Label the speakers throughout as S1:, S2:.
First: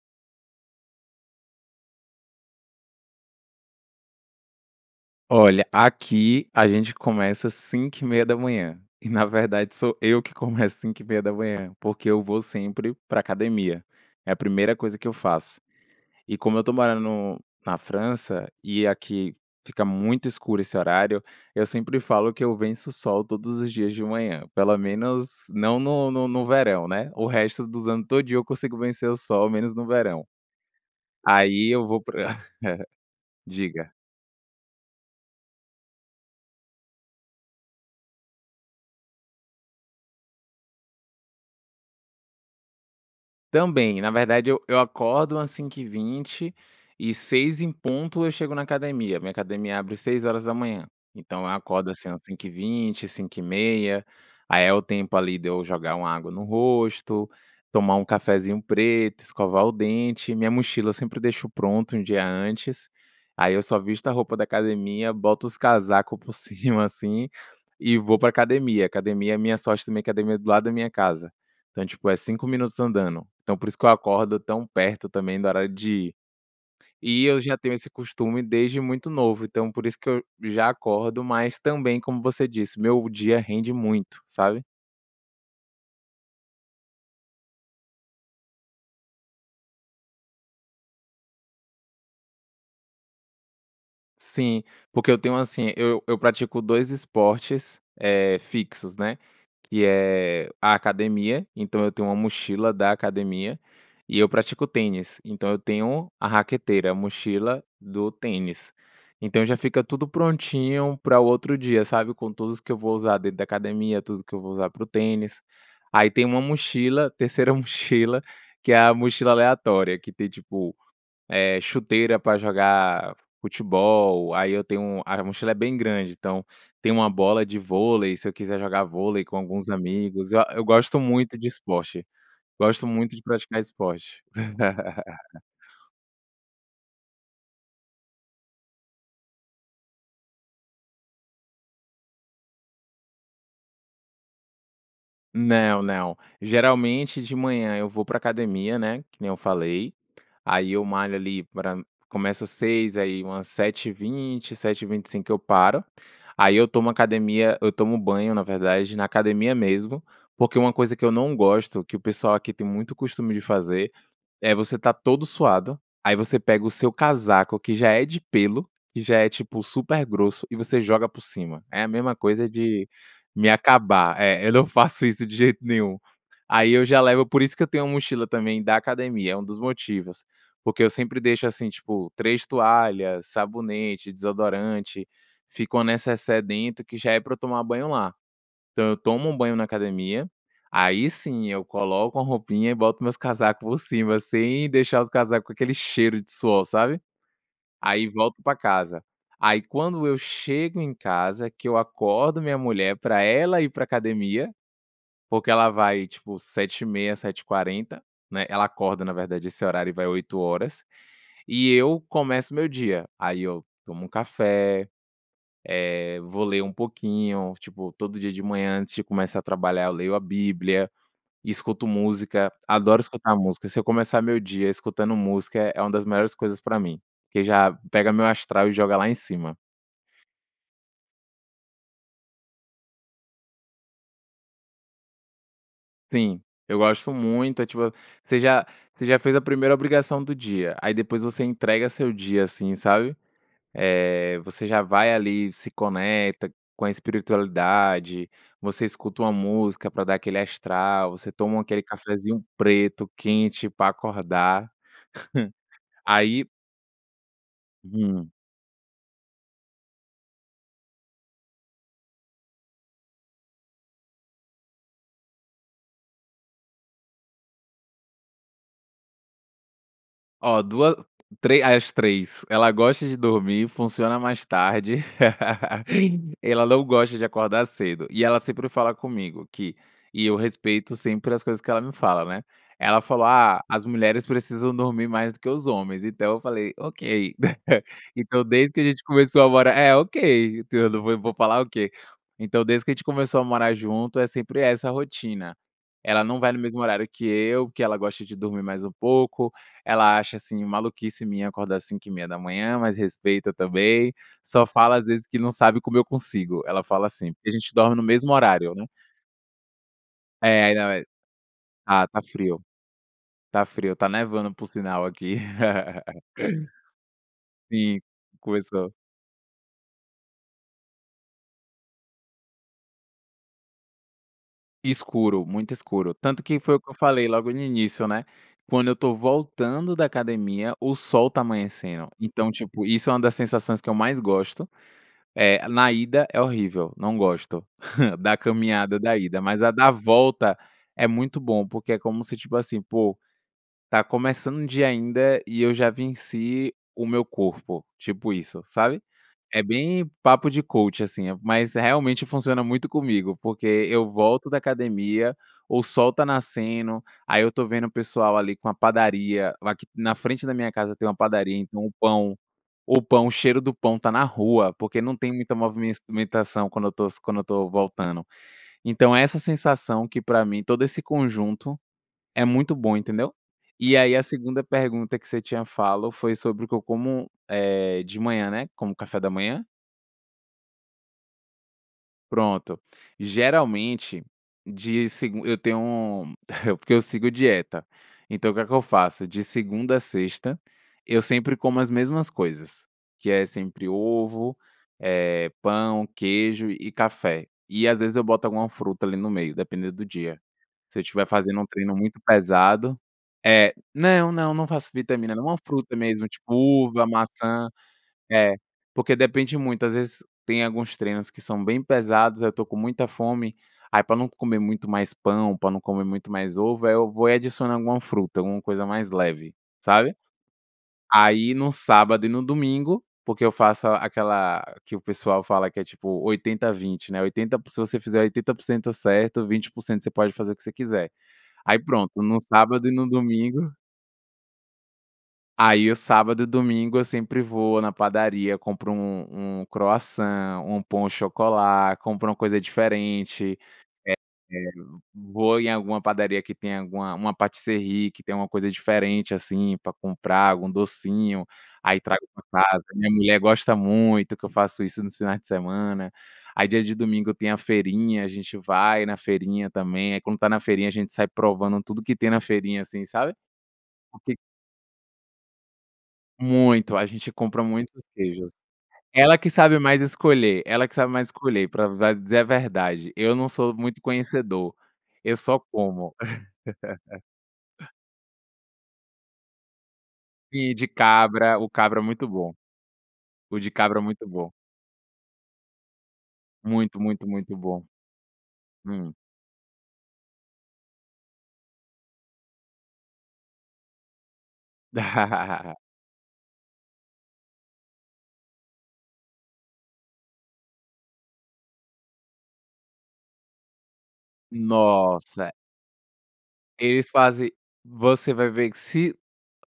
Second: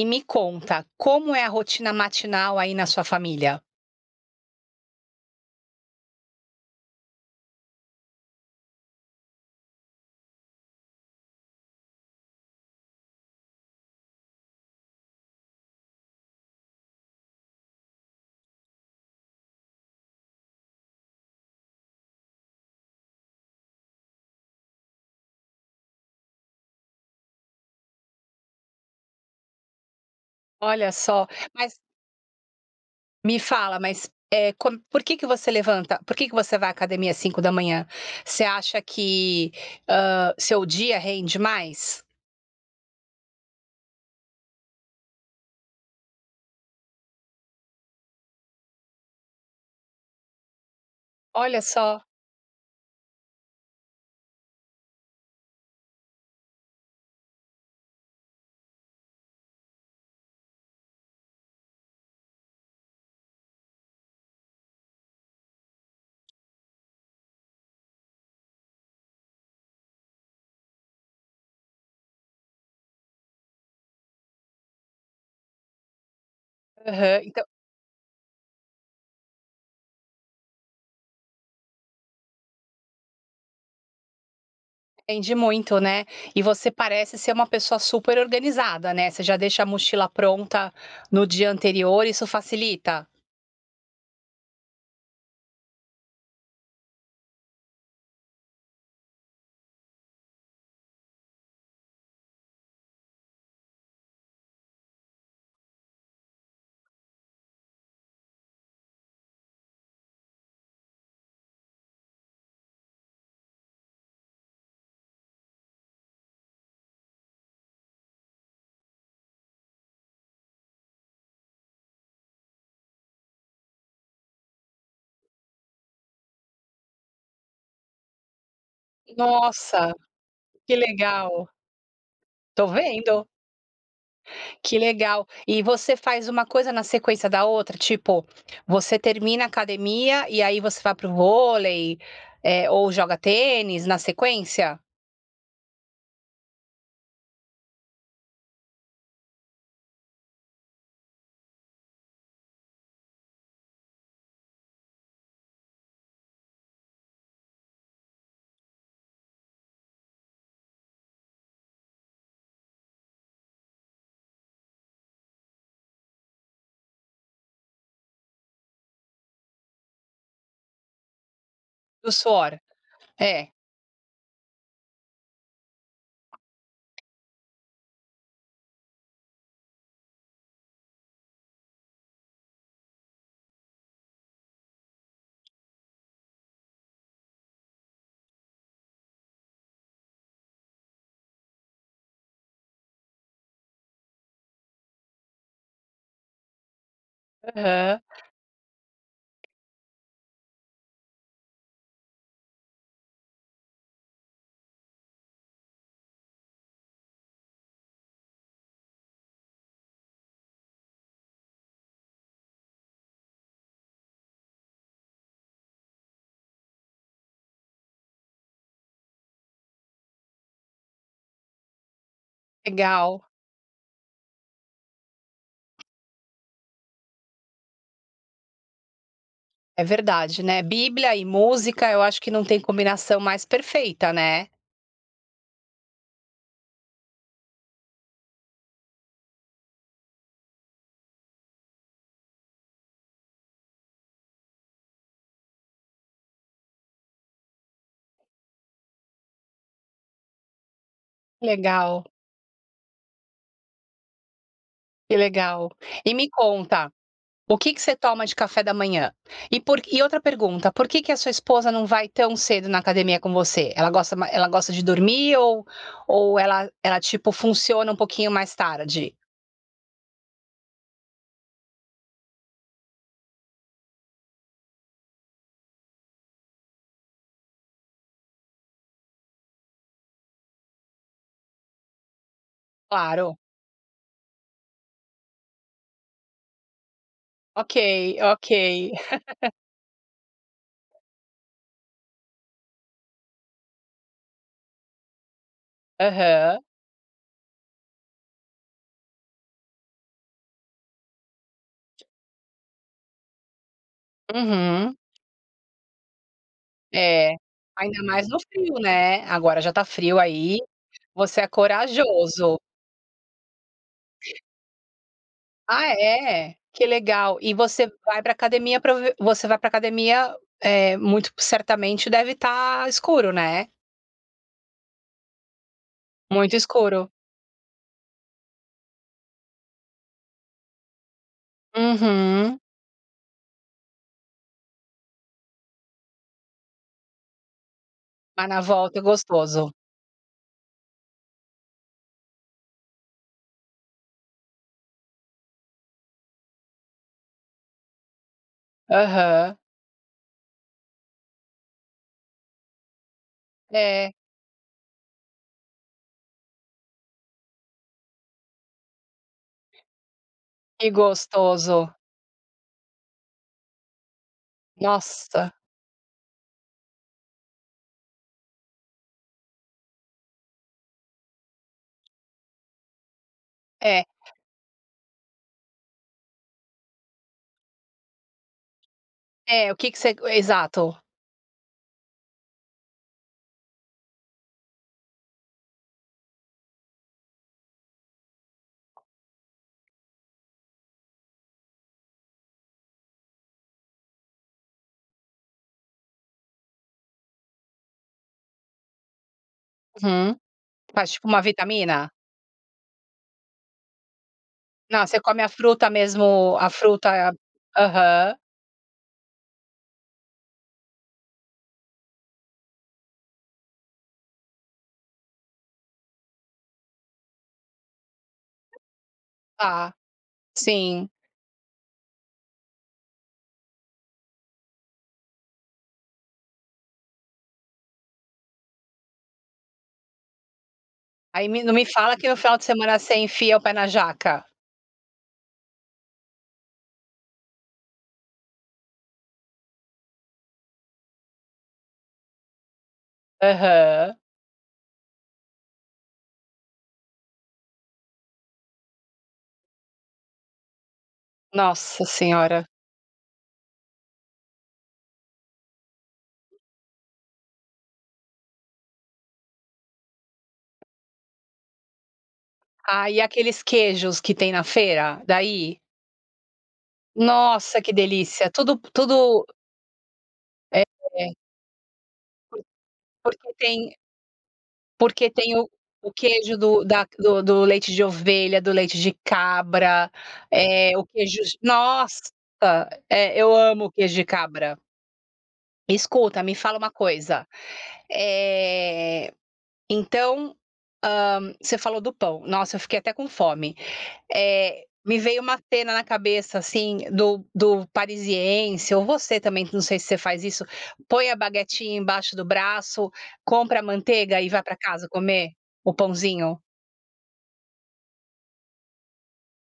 S1: E me conta, como é a rotina matinal aí na sua família?
S2: Olha, aqui a gente começa 5h30, e na verdade sou eu que começo 5h30, porque eu vou sempre pra academia, é a primeira coisa que eu faço, e como eu tô morando no na França e aqui fica muito escuro esse horário, eu sempre falo que eu venço o sol todos os dias de manhã, pelo menos não no no no verão, né, o resto dos ano todinho eu consigo vencer o sol, menos no verão,
S1: Olha só,
S2: aí
S1: mas
S2: eu vou pra
S1: Me fala,
S2: diga.
S1: mas, eh, com por que que você levanta? Por que que você vai à academia às 5h? Você acha que, hã, seu dia rende mais?
S2: Também. Na verdade, eu eu acordo umas 5h20 e 6h em ponto eu chego na academia, minha academia abre 6h, então eu
S1: Olha
S2: acordo,
S1: só!
S2: assim, umas 5h20, 5h30, aí é o tempo ali de eu jogar uma água no rosto, tomar um cafezinho preto, escovar o dente, minha mochila sempre deixo pronto um dia antes, aí eu só visto a roupa da academia, boto os casaco por cima, assim, e vou pra academia. Academia é minha sorte também academia é do lado da minha casa, então, tipo, é 5 minutos andando, então por isso que eu acordo tão perto também do horário de ir.
S1: Aham,
S2: E eu
S1: então
S2: já tenho esse costume desde muito novo, então por isso que eu já acordo, mas, também, como você disse, meu dia rende muito, sabe?
S1: Rende muito, né? E você parece ser uma pessoa super organizada, né? Você já deixa a mochila pronta no dia anterior, isso facilita?
S2: Sim, porque eu tenho, assim, eu eu pratico dois esportes, eh, fixos, né, que é a academia, então eu tenho uma mochila da academia. E eu pratico tênis, então eu tenho a raqueteira, a mochila do tênis. Então, já fica tudo prontinho para o outro dia, sabe, com tudo que eu vou usar dentro da academia, tudo que eu vou usar para o tênis. Aí tem uma mochila, a terceira mochila, que é a mochila aleatória, que tem, tipo, eh, chuteira pra jogar futebol, aí eu tenho a mochila é bem grande, então tem uma bola de vôlei, se eu quiser jogar vôlei com alguns
S1: Nossa,
S2: amigos. Eu eu
S1: que
S2: gosto muito de
S1: legal!
S2: esporte,
S1: Tô
S2: gosto muito de
S1: vendo.
S2: praticar esporte.
S1: Que legal. E você faz uma coisa na sequência da outra? Tipo, você termina a academia e aí você vai para o vôlei, eh, ou joga tênis, na sequência?
S2: Não, não, geralmente de manhã eu vou pra academia, né, que nem eu falei. Aí eu malho ali pra começo às 6h, aí umas 7h20, 7h25 eu paro. Aí eu tomo academia eu tomo banho, na verdade, na academia mesmo, porque uma coisa que eu não gosto, que o pessoal aqui tem muito costume de fazer, é você estar todo suado, aí você pega o seu casaco que já é de pêlo, que já é, tipo, super grosso, e você joga por cima. É a
S1: O
S2: mesma coisa
S1: suor,
S2: de
S1: é.
S2: me acabar, eh, eu não faço isso de jeito nenhum. Aí eu já levo por isso que eu tenho uma mochila também da academia, é um dos motivos. Porque eu sempre deixo assim, tipo, 3 toalhas, sabonete, desodorante, fica uma necessaire dentro que já é pra eu tomar banho lá. Então, eu tomo um banho na academia, aí sim eu coloco uma roupinha e boto meus casaco por cima, sem deixar os casaco com aquele cheiro de suor, sabe.
S1: Aham.
S2: Aí volto pra casa e aí, quando eu chego em casa, que eu acordo minha mulher pra ela ir pra academia, porque ela vai, tipo, 7h30, 7h40, né. Ela acorda, na verdade, esse horário e vai 8h, e eu começo o meu dia. Aí eu tomo um café, eh, vou ler um pouquinho, tipo, todo dia de manhã, antes de começar a trabalhar, eu leio a bíblia, escuto música, adoro
S1: Legal.
S2: escutar música. Se eu começar meu dia escutando música, é uma das melhores coisas pra mim, porque já pega meu astral e joga lá em cima.
S1: É verdade, né? Bíblia e música, eu acho que não tem combinação mais perfeita, né?
S2: Sim, eu gosto muito, eh, tipo, você já você já fez a primeira obrigação do dia, aí depois você entrega seu dia, assim, sabe? Eh, você já vai ali, se conecta com a espiritualidade, você escuta uma música pra dar aquele astral, você toma aquele
S1: Legal.
S2: cafézinho preto quente pra acordar,
S1: Que legal. E me
S2: aí
S1: conta, o que que você toma
S2: Hum.
S1: de café da manhã? E por e, outra pergunta, por que que a sua esposa não vai tão cedo na academia com você? Ela gosta ma ela gosta de dormir ou ou ela ela tipo funciona um pouquinho mais tarde?
S2: Oh, 2, tre as 3, ela gosta de dormir, funciona mais tarde, ela não gosta de acordar cedo, e ela sempre fala comigo que e eu respeito sempre as coisas que ela me fala, né? Ela falou:
S1: Claro.
S2: "Ah, as mulheres precisam dormir mais do que os homens", então eu falei: "ok".
S1: Ok,
S2: Então,
S1: ok.
S2: desde que a gente começou a morar é, ok, [unintelligible] eu nã vou vou falar o quê? Então, desde que a gente começou a morar junto, é sempre essa rotina, ela não vai no
S1: Aham.
S2: mesmo horário que eu, porque ela gosta de dormir mais um pouco, ela acha, assim, maluquice minha acordar 5h30, mas respeita também, só fala
S1: Uhum.
S2: às vezes que não sabe como eu consigo. Ela fala assim
S1: É,
S2: porque a gente dorme
S1: ainda
S2: no
S1: mais
S2: mesmo
S1: no frio,
S2: horário, né.
S1: né? Agora já tá frio aí.
S2: Eh, aí não
S1: Você é
S2: a ah, tá
S1: corajoso!
S2: frio, tá frio. Tá nevando por sinal aqui.
S1: Ah é? Que legal. E você
S2: Sim,
S1: vai pra academia
S2: começou.
S1: pra ve você vai para academia, eh, muito certamente deve ta escuro, né?
S2: Escuro, muito escuro, tanto
S1: Muito
S2: que foi o que eu
S1: escuro.
S2: falei logo no início, né, quando eu tô voltando da academia, o sol tá amanhecendo, então
S1: Uhum.
S2: tipo, isso é uma das sensações que eu mais gosto. Eh, na ida é horrível, não gosto, da
S1: Mas na volta
S2: caminhada
S1: é
S2: da ida mas
S1: gostoso.
S2: a da volta é muito bom porque é como se, tipo assim: "Pô, tá começando o dia ainda e eu já venci o meu corpo." Tipo isso sabe?
S1: Aham.
S2: É bem papo de coach, assim, mas realmente funciona muito comigo, porque eu
S1: É.
S2: volto da academia, o sol tá nascendo, aí eu tô vendo o pessoal ali com a padaria, aqui na frente da minha
S1: Que
S2: casa tem uma padaria, então o
S1: gostoso.
S2: pão, o pão o cheiro do pão tá na rua, porque não tem
S1: Nossa!
S2: muita movimença mentação quando eu tô quando eu estou voltando. Então é essa sensação que pra mim todo esse conjunto, é muito bom entendeu? E
S1: É.
S2: aí, a segunda pergunta que você tinha falo foi sobre o que eu como, eh, de manhã, né? Como café da manhã?
S1: É, o que que você g exato.
S2: Pronto, geralmente, de segun eu tenho porque eu sigo dieta, então o que é que eu faço? De segunda à sexta, eu sempre como as mesmas coisas, que é sempre ovo, eh, pão, queijo e café, e às vezes eu boto alguma fruta ali no meio dependendo do
S1: Uhum,
S2: dia. Se eu
S1: faz
S2: tiver
S1: tipo uma
S2: fazendo um treino
S1: vitamina?
S2: muito pesado eh, não não não faço
S1: Não, você
S2: vitamina,
S1: come
S2: não é
S1: a
S2: uma
S1: fruta
S2: fruta mesmo tipo
S1: mesmo a
S2: uva,
S1: fruta,
S2: maçã,
S1: aham.
S2: é, porque depende muito às vezes tem alguns treinos que são bem pesados aí eu estou com muita fome, aí pra não comer muito mais pão, pra não comer muito mais ovo, aí eu vou e adiciono alguma fruta, alguma coisa mais leve,
S1: Tá,
S2: sabe?
S1: sim.
S2: Aí no sábado e no domingo, porque eu faço aquela que o pessoal fala que é tipo 80 20, né, 80 se você fizer 80% certo, 20% você pode fazer o que você quiser,
S1: Aí me não
S2: aí
S1: me
S2: pronto,
S1: fala que no
S2: no
S1: final de
S2: sábado e
S1: semana
S2: no
S1: você enfia o pé
S2: domingo
S1: na jaca?
S2: aí o sábado e domingo eu sempre vou na padaria, compro um um croissant, um pain au chocolat, compro uma coisa diferente,
S1: Aham.
S2: eh eh, vou em alguma padaria que tenha alguma uma pâtisserie que tenha uma coisa diferente, assim, pra comprar, algum docinho, aí
S1: Nossa
S2: trago pra
S1: senhora!
S2: casa, minha mulher gosta muito que eu faço isso nos finais de semana, aí dia de domingo tem a feirinha, a gente vai na feirinha também, aí quando tá na feirinha a gente sai provando tudo que tem na feirinha, assim,
S1: Ah, e
S2: sabe?
S1: aqueles
S2: O
S1: queijos que
S2: que
S1: tem na feira, daí?
S2: Muito, a gente compra
S1: Nossa que
S2: muitos
S1: delícia,
S2: queijos.
S1: tudo p
S2: Ela
S1: tudo
S2: que sabe mais escolher ela que sabe mais
S1: [unintelligible]
S2: escolher pra va dizer a verdade,
S1: [unintelligible]
S2: eu não
S1: Porque
S2: sou
S1: tem
S2: muito conhecedor,
S1: Porque
S2: eu
S1: tem
S2: só
S1: o o
S2: como.
S1: queijo do da do do leite de ovelha, do leite de cabra,
S2: Sim, o de
S1: eh, o queijo
S2: cabra, o cabra é
S1: nossa,
S2: muito bom.
S1: é eu
S2: O de
S1: amo
S2: cabra é
S1: queijo de
S2: muito bom.
S1: cabra. Escuta, me fala uma
S2: Muito, muito,
S1: coisa.
S2: muito bom. Hum.
S1: Eh, então, hã, você falou do pão, nossa eu fiquei até com fome. Eh, me veio uma tena na cabeça assim do do parisiense ou você também que não sei se você faz isso, põe a baguetinha embaixo do braço, compra a manteiga e vai pra casa comer
S2: Nossa.
S1: o pãozinho.
S2: Eles fazem você vai ver que se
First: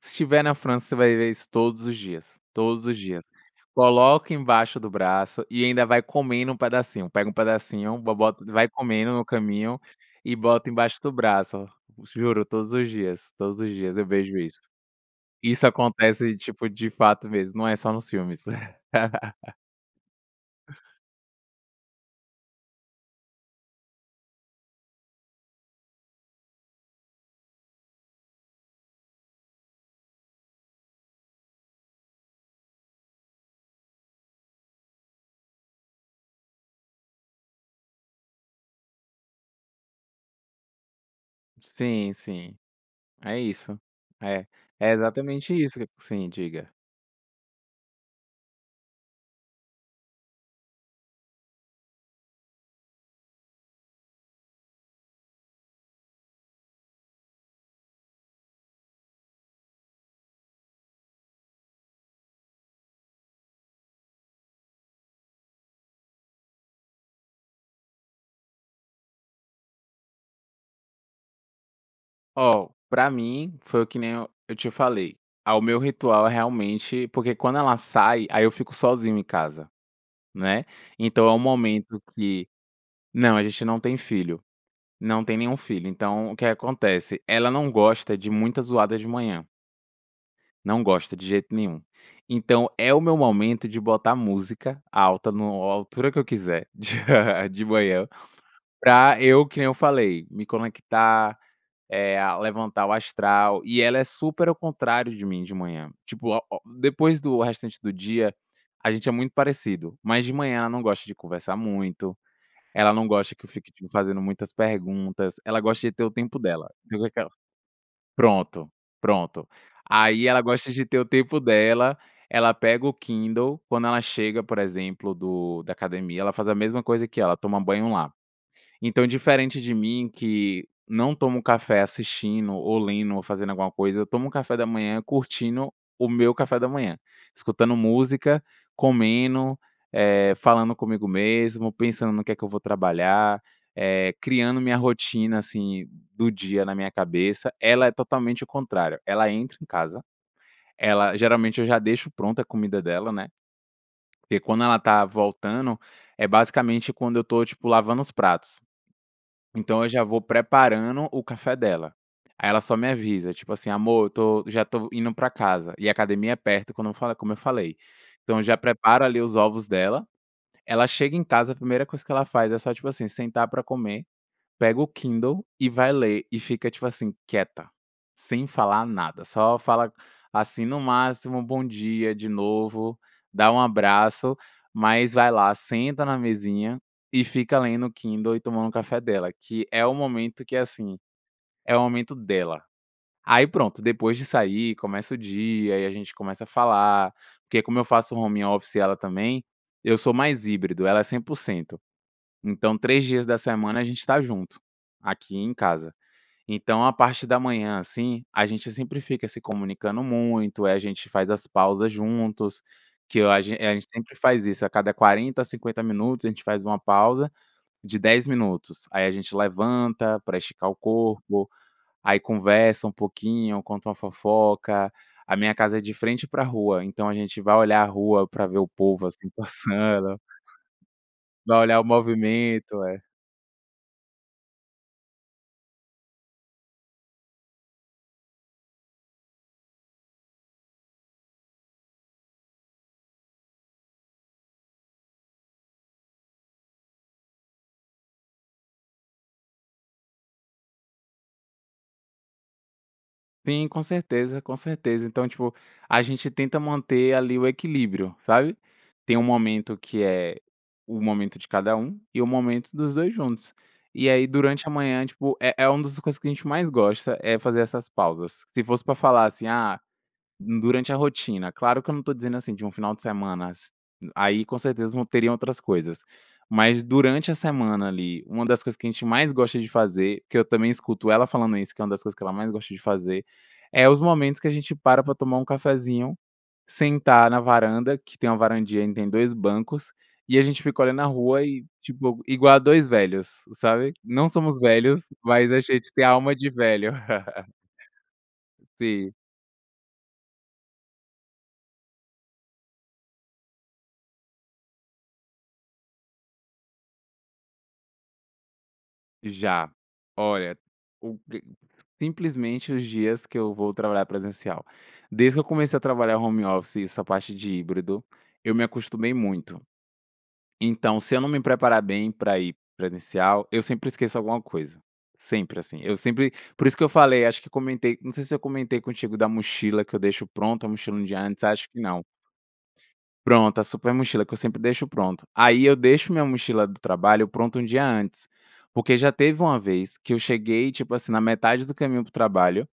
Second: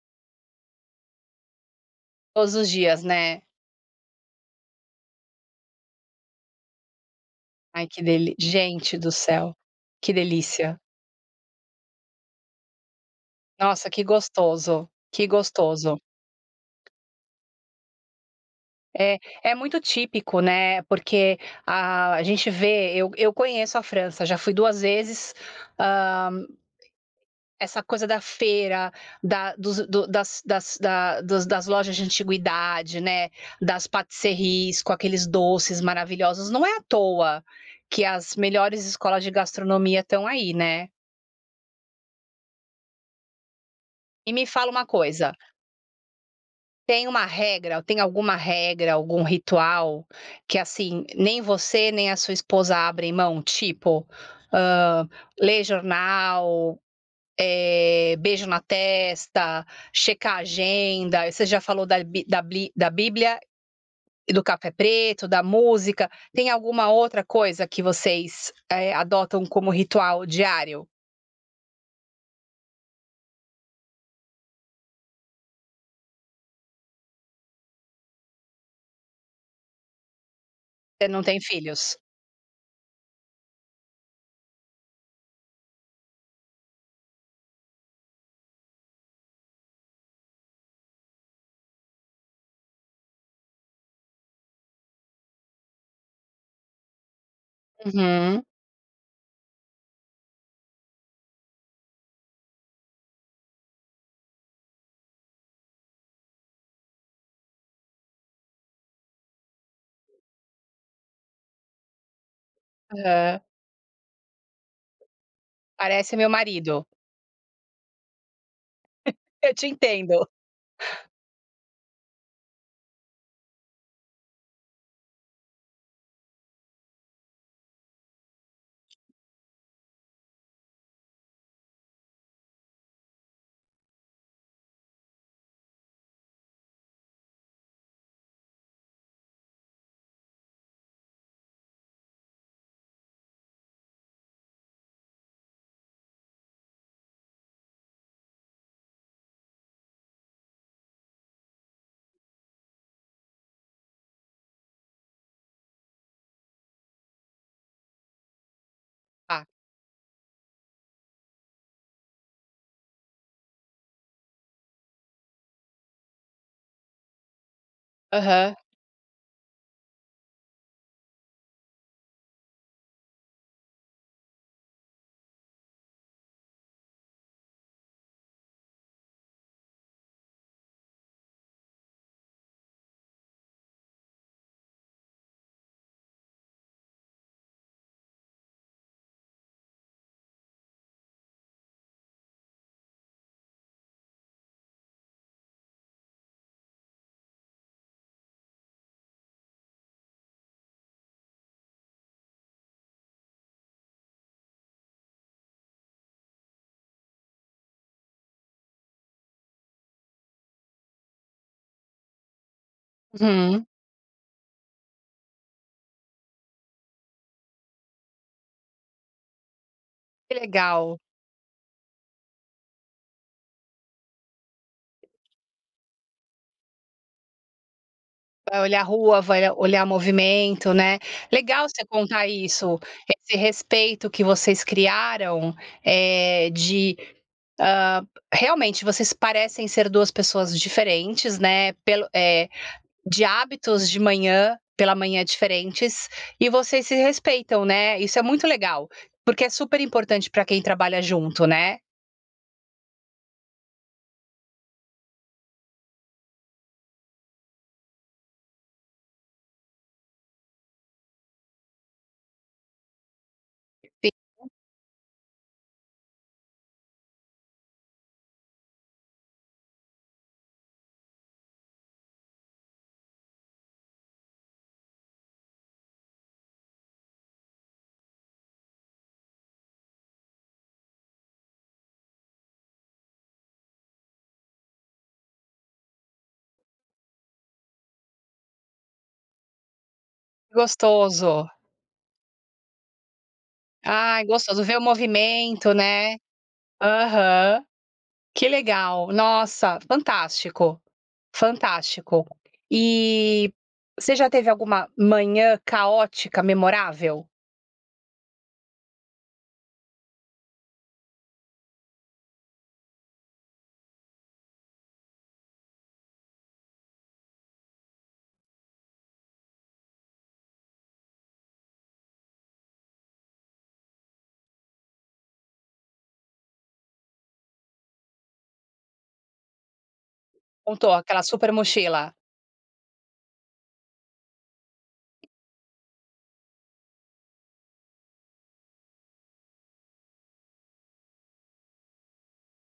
S2: se estiver na França, você vai ver isso todos os dias,
S1: Todos os
S2: todos os
S1: dias,
S2: dias.
S1: né.
S2: Coloca embaixo do braço, e ainda vai comendo um pedacinho, pega um
S1: Ai
S2: pedacinho,
S1: que
S2: bo
S1: deli
S2: bota vai
S1: gente do
S2: comendo no
S1: céu,
S2: caminho,
S1: que
S2: e bota
S1: delícia.
S2: embaixo do braço, juro, todos os dias, todos os
S1: Nossa,
S2: dias
S1: que
S2: eu vejo isso.
S1: gostoso, que
S2: Isso
S1: gostoso.
S2: acontece tipo de fato mesmo, não é só nos filmes.
S1: É, é muito típico, né, porque a a gente vê, eu eu conheço a França, já fui 2 vezes, hã Essa coisa da feira, da dos do das das dos das lojas de antiguidade, né, das patisserries com aqueles doces maravilhosos, não é à toa que as melhores escolas de gastronomia estão aí, né.
S2: Sim, sim. É isso.
S1: E me
S2: É,
S1: fala uma
S2: é
S1: coisa
S2: exatamente isso que Sim, diga.
S1: Tem uma regra ou tem alguma regra, algum ritual que, assim, nem você nem a sua esposa abrem mão? Tipo, hã, lê jornal, eh, beijo na testa, checar a agenda, você já falou da bi da bli da bíblia e do café preto, da música, tem alguma outra coisa que vocês, eh, adotam como ritual diário?
S2: Ó, pra mim, foi o que nem eu eu te falei, ao meu ritual, realmente porque quando ela sai, aí eu fico sozinho em casa, né,
S1: Você não
S2: então é o
S1: tem filhos?
S2: momento que Não a gente não tem filho, não tem nenhum filho, então o que que acontece, ela não gosta de muita zoada de manhã. Não gosta de jeito nenhum. Então é o meu momento de botar música alta no a altura que eu quiser, de manhã,
S1: Uhum.
S2: pra eu que nem eu falei, me conectar, eh a levantar o astral. E ela é super ao contrário de mim de manhã. Tipo o o depois, do restante do dia a gente é muito parecido, mas de manhã ela não gosta de conversar muito, ela não gosta
S1: Hã.
S2: que eu fique, tipo, fazendo muitas perguntas, ela gosta de ter o
S1: Parece meu
S2: tempo dela,
S1: marido.
S2: fica aquela Pronto, pronto,
S1: Eu te
S2: aí
S1: entendo.
S2: ela gosta de ter o tempo dela. Ela pega o Kindle quando ela chega, por exemplo, do da academia, ela faz a mesma coisa que eu, ela toma banho lá. Então, diferente de mim, que não tomo café assistindo ou lendo ou fazendo alguma coisa, eu tomo o café da manhã curtindo o meu café da manhã, escutando música, comendo, eh, falando comigo mesmo, pensando no que é que eu vou trabalhar, eh, criando minha rotina assim do dia na minha cabeça. Ela é totalmente o contrário. Ela entra em casa, ela geralmente eu já deixo pronta a comida dela, né. Porque quando ela está voltando, é basicamente quando eu estou, tipo, lavando os pratos.
S1: Tá.
S2: Então eu já vou preparando o café dela. Aí ela só me avisa, tipo assim: "Amor eu tô já tô indo pra casa." E a academia é perto, quando eu falo é como eu falei. Então eu
S1: Aham.
S2: já preparo ali os ovos dela. Ela chega em casa, a primeira coisa que ela faz é só, tipo assim, sentar pra comer, pega o Kindle e vai ler, e fica, tipo assim, quieta, sem falar nada. Só fala, assim, no máximo um bom dia de novo, dá um abraço, mas vai lá, senta na mesinha e fica lendo o Kindle e tomando o café dela, que é o momento que, assim, é o momento dela. Aí pronto, depois disso aí começa o dia e a gente começa a falar. Porque, como eu faço home office e ela também, eu sou mais híbrido, ela é 100%, então 3 dias da semana a gente tá junto, aqui em casa. Então a parte da manhã, assim, a gente sempre fica se comunicando muito. Aí a gente faz as pausas juntos, que eu a gen
S1: Uhum.
S2: a gente sempre faz isso. A cada 40 a 50 minutos a gente faz uma pausa de 10 minutos. Aí a gente levanta pra
S1: Que
S2: esticar o
S1: legal.
S2: corpo, aí conversa um pouquinho, conta uma fofoca. A minha casa é de frente pra rua, então a gente vai olhar a rua pra ver
S1: Vai
S2: o
S1: olhar
S2: povo,
S1: rua,
S2: assim,
S1: vai a olhar
S2: passando.
S1: movimento, né.
S2: Vai
S1: Legal
S2: olhar o
S1: você contar isso,
S2: movimento, é.
S1: esse respeito que vocês criaram, eh, de hã, realmente vocês parecem ser duas pessoas diferentes, né, pelo eh, de hábitos de manhã pela manhã diferentes e vocês se respeitam, né, isso é muito legal, porque é super importante pra quem trabalha junto, né.
S2: Sim, com certeza, com certeza. Então tipo, a gente tenta manter ali o equilíbrio, sabe. Tem o momento que é, o momento de cada um e o momento dos 2 juntos, e aí
S1: [unintelligible]
S2: durante a manhã tipo é é uma das coisas que a gente mais gosta é fazer essas pausas, se fosse pra falar assim, ah, durante a rotina, claro que eu não estou dizendo, assim, de um final de semanas, aí com certeza vão teria outras coisas, mas durante a semana ali, uma das coisas que a gente mais gosta de fazer, que eu também escuto ela falando isso que é uma das coisas que ela mais gosta de fazer, é os momentos que a gente para pra tomar um cafezinho, sentar na varanda que tem uma varandinha e tem 2 bancos, e a gente fica olhando a rua
S1: Gostoso.
S2: e tipo igual a 2 velhos, sabe?
S1: Ai
S2: Não somos
S1: gostoso, ver o
S2: velhos, mas a
S1: movimento,
S2: gente tem a
S1: né?
S2: alma de velho.
S1: Aham. Que legal.
S2: Sim.
S1: Nossa, fantástico, fantástico. E você já teve alguma manhã caótica, memorável?
S2: Já. Olha, o pre simplesmente os dias que eu vou trabalhar presencial. Desde que eu comecei a trabalhar home office e essa parte de híbrido, eu me acostumei muito. Então se eu não me preparar bem pra ir presencial, eu sempre esqueço alguma coisa. Sempre assim, eu sempre, por isso que eu falei acho que comentei não sei se eu comentei contigo da mochila que eu deixo pronto a
S1: Contou,
S2: mochila um dia
S1: aquela
S2: antes,
S1: super
S2: acho que não.
S1: mochila.
S2: Pronto, a super mochila que eu sempre deixo pronto. Aí eu deixo minha mochila do trabalho pronta um dia antes, porque já teve uma vez que eu cheguei, tipo assim, na metade do caminho pro trabalho,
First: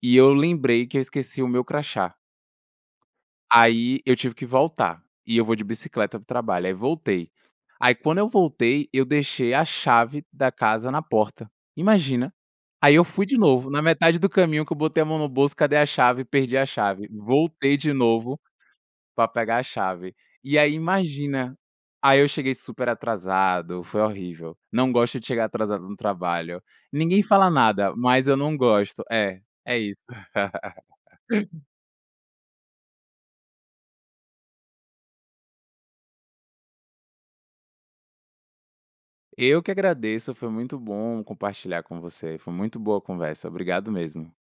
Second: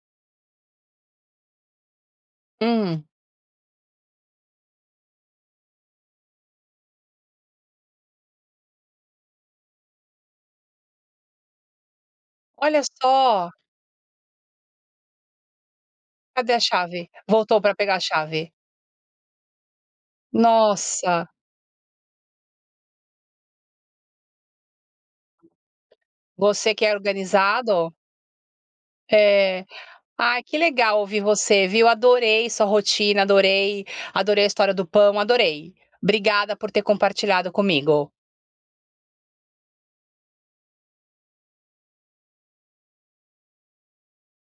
S2: e eu lembrei que eu esqueci o meu crachá.
S1: Hum.
S2: Aí eu tive que voltar, e eu vou de bicicleta pro trabalho aí voltei. Aí quando eu voltei eu deixei a chave da casa na porta. Imagina?
S1: Olha
S2: Aí eu fui de
S1: só.
S2: novo na metade do caminho que eu botei a mão no bolso cadê a chave?
S1: Cadê
S2: Perdi
S1: a
S2: a
S1: chave?
S2: chave,
S1: Voltou pra
S2: voltei de
S1: pegar a
S2: novo,
S1: chave.
S2: pra pegar a chave, e aí
S1: Nossa.
S2: imagina, aí eu cheguei super atrasado, foi horrível, não gosto de chegar atrasado no trabalho,
S1: Você que é
S2: ninguém fala
S1: organizado.
S2: nada, mas eu não gosto, é,
S1: É,
S2: é isso.
S1: ai que legal ouvir você viu, adorei sua rotina, adorei, adorei a história do pão, adorei. Obrigada por ter compartilhado comigo.
S2: Eu que agradeço, foi muito bom compartilhar com você foi muito boa a conversa obrigado mesmo.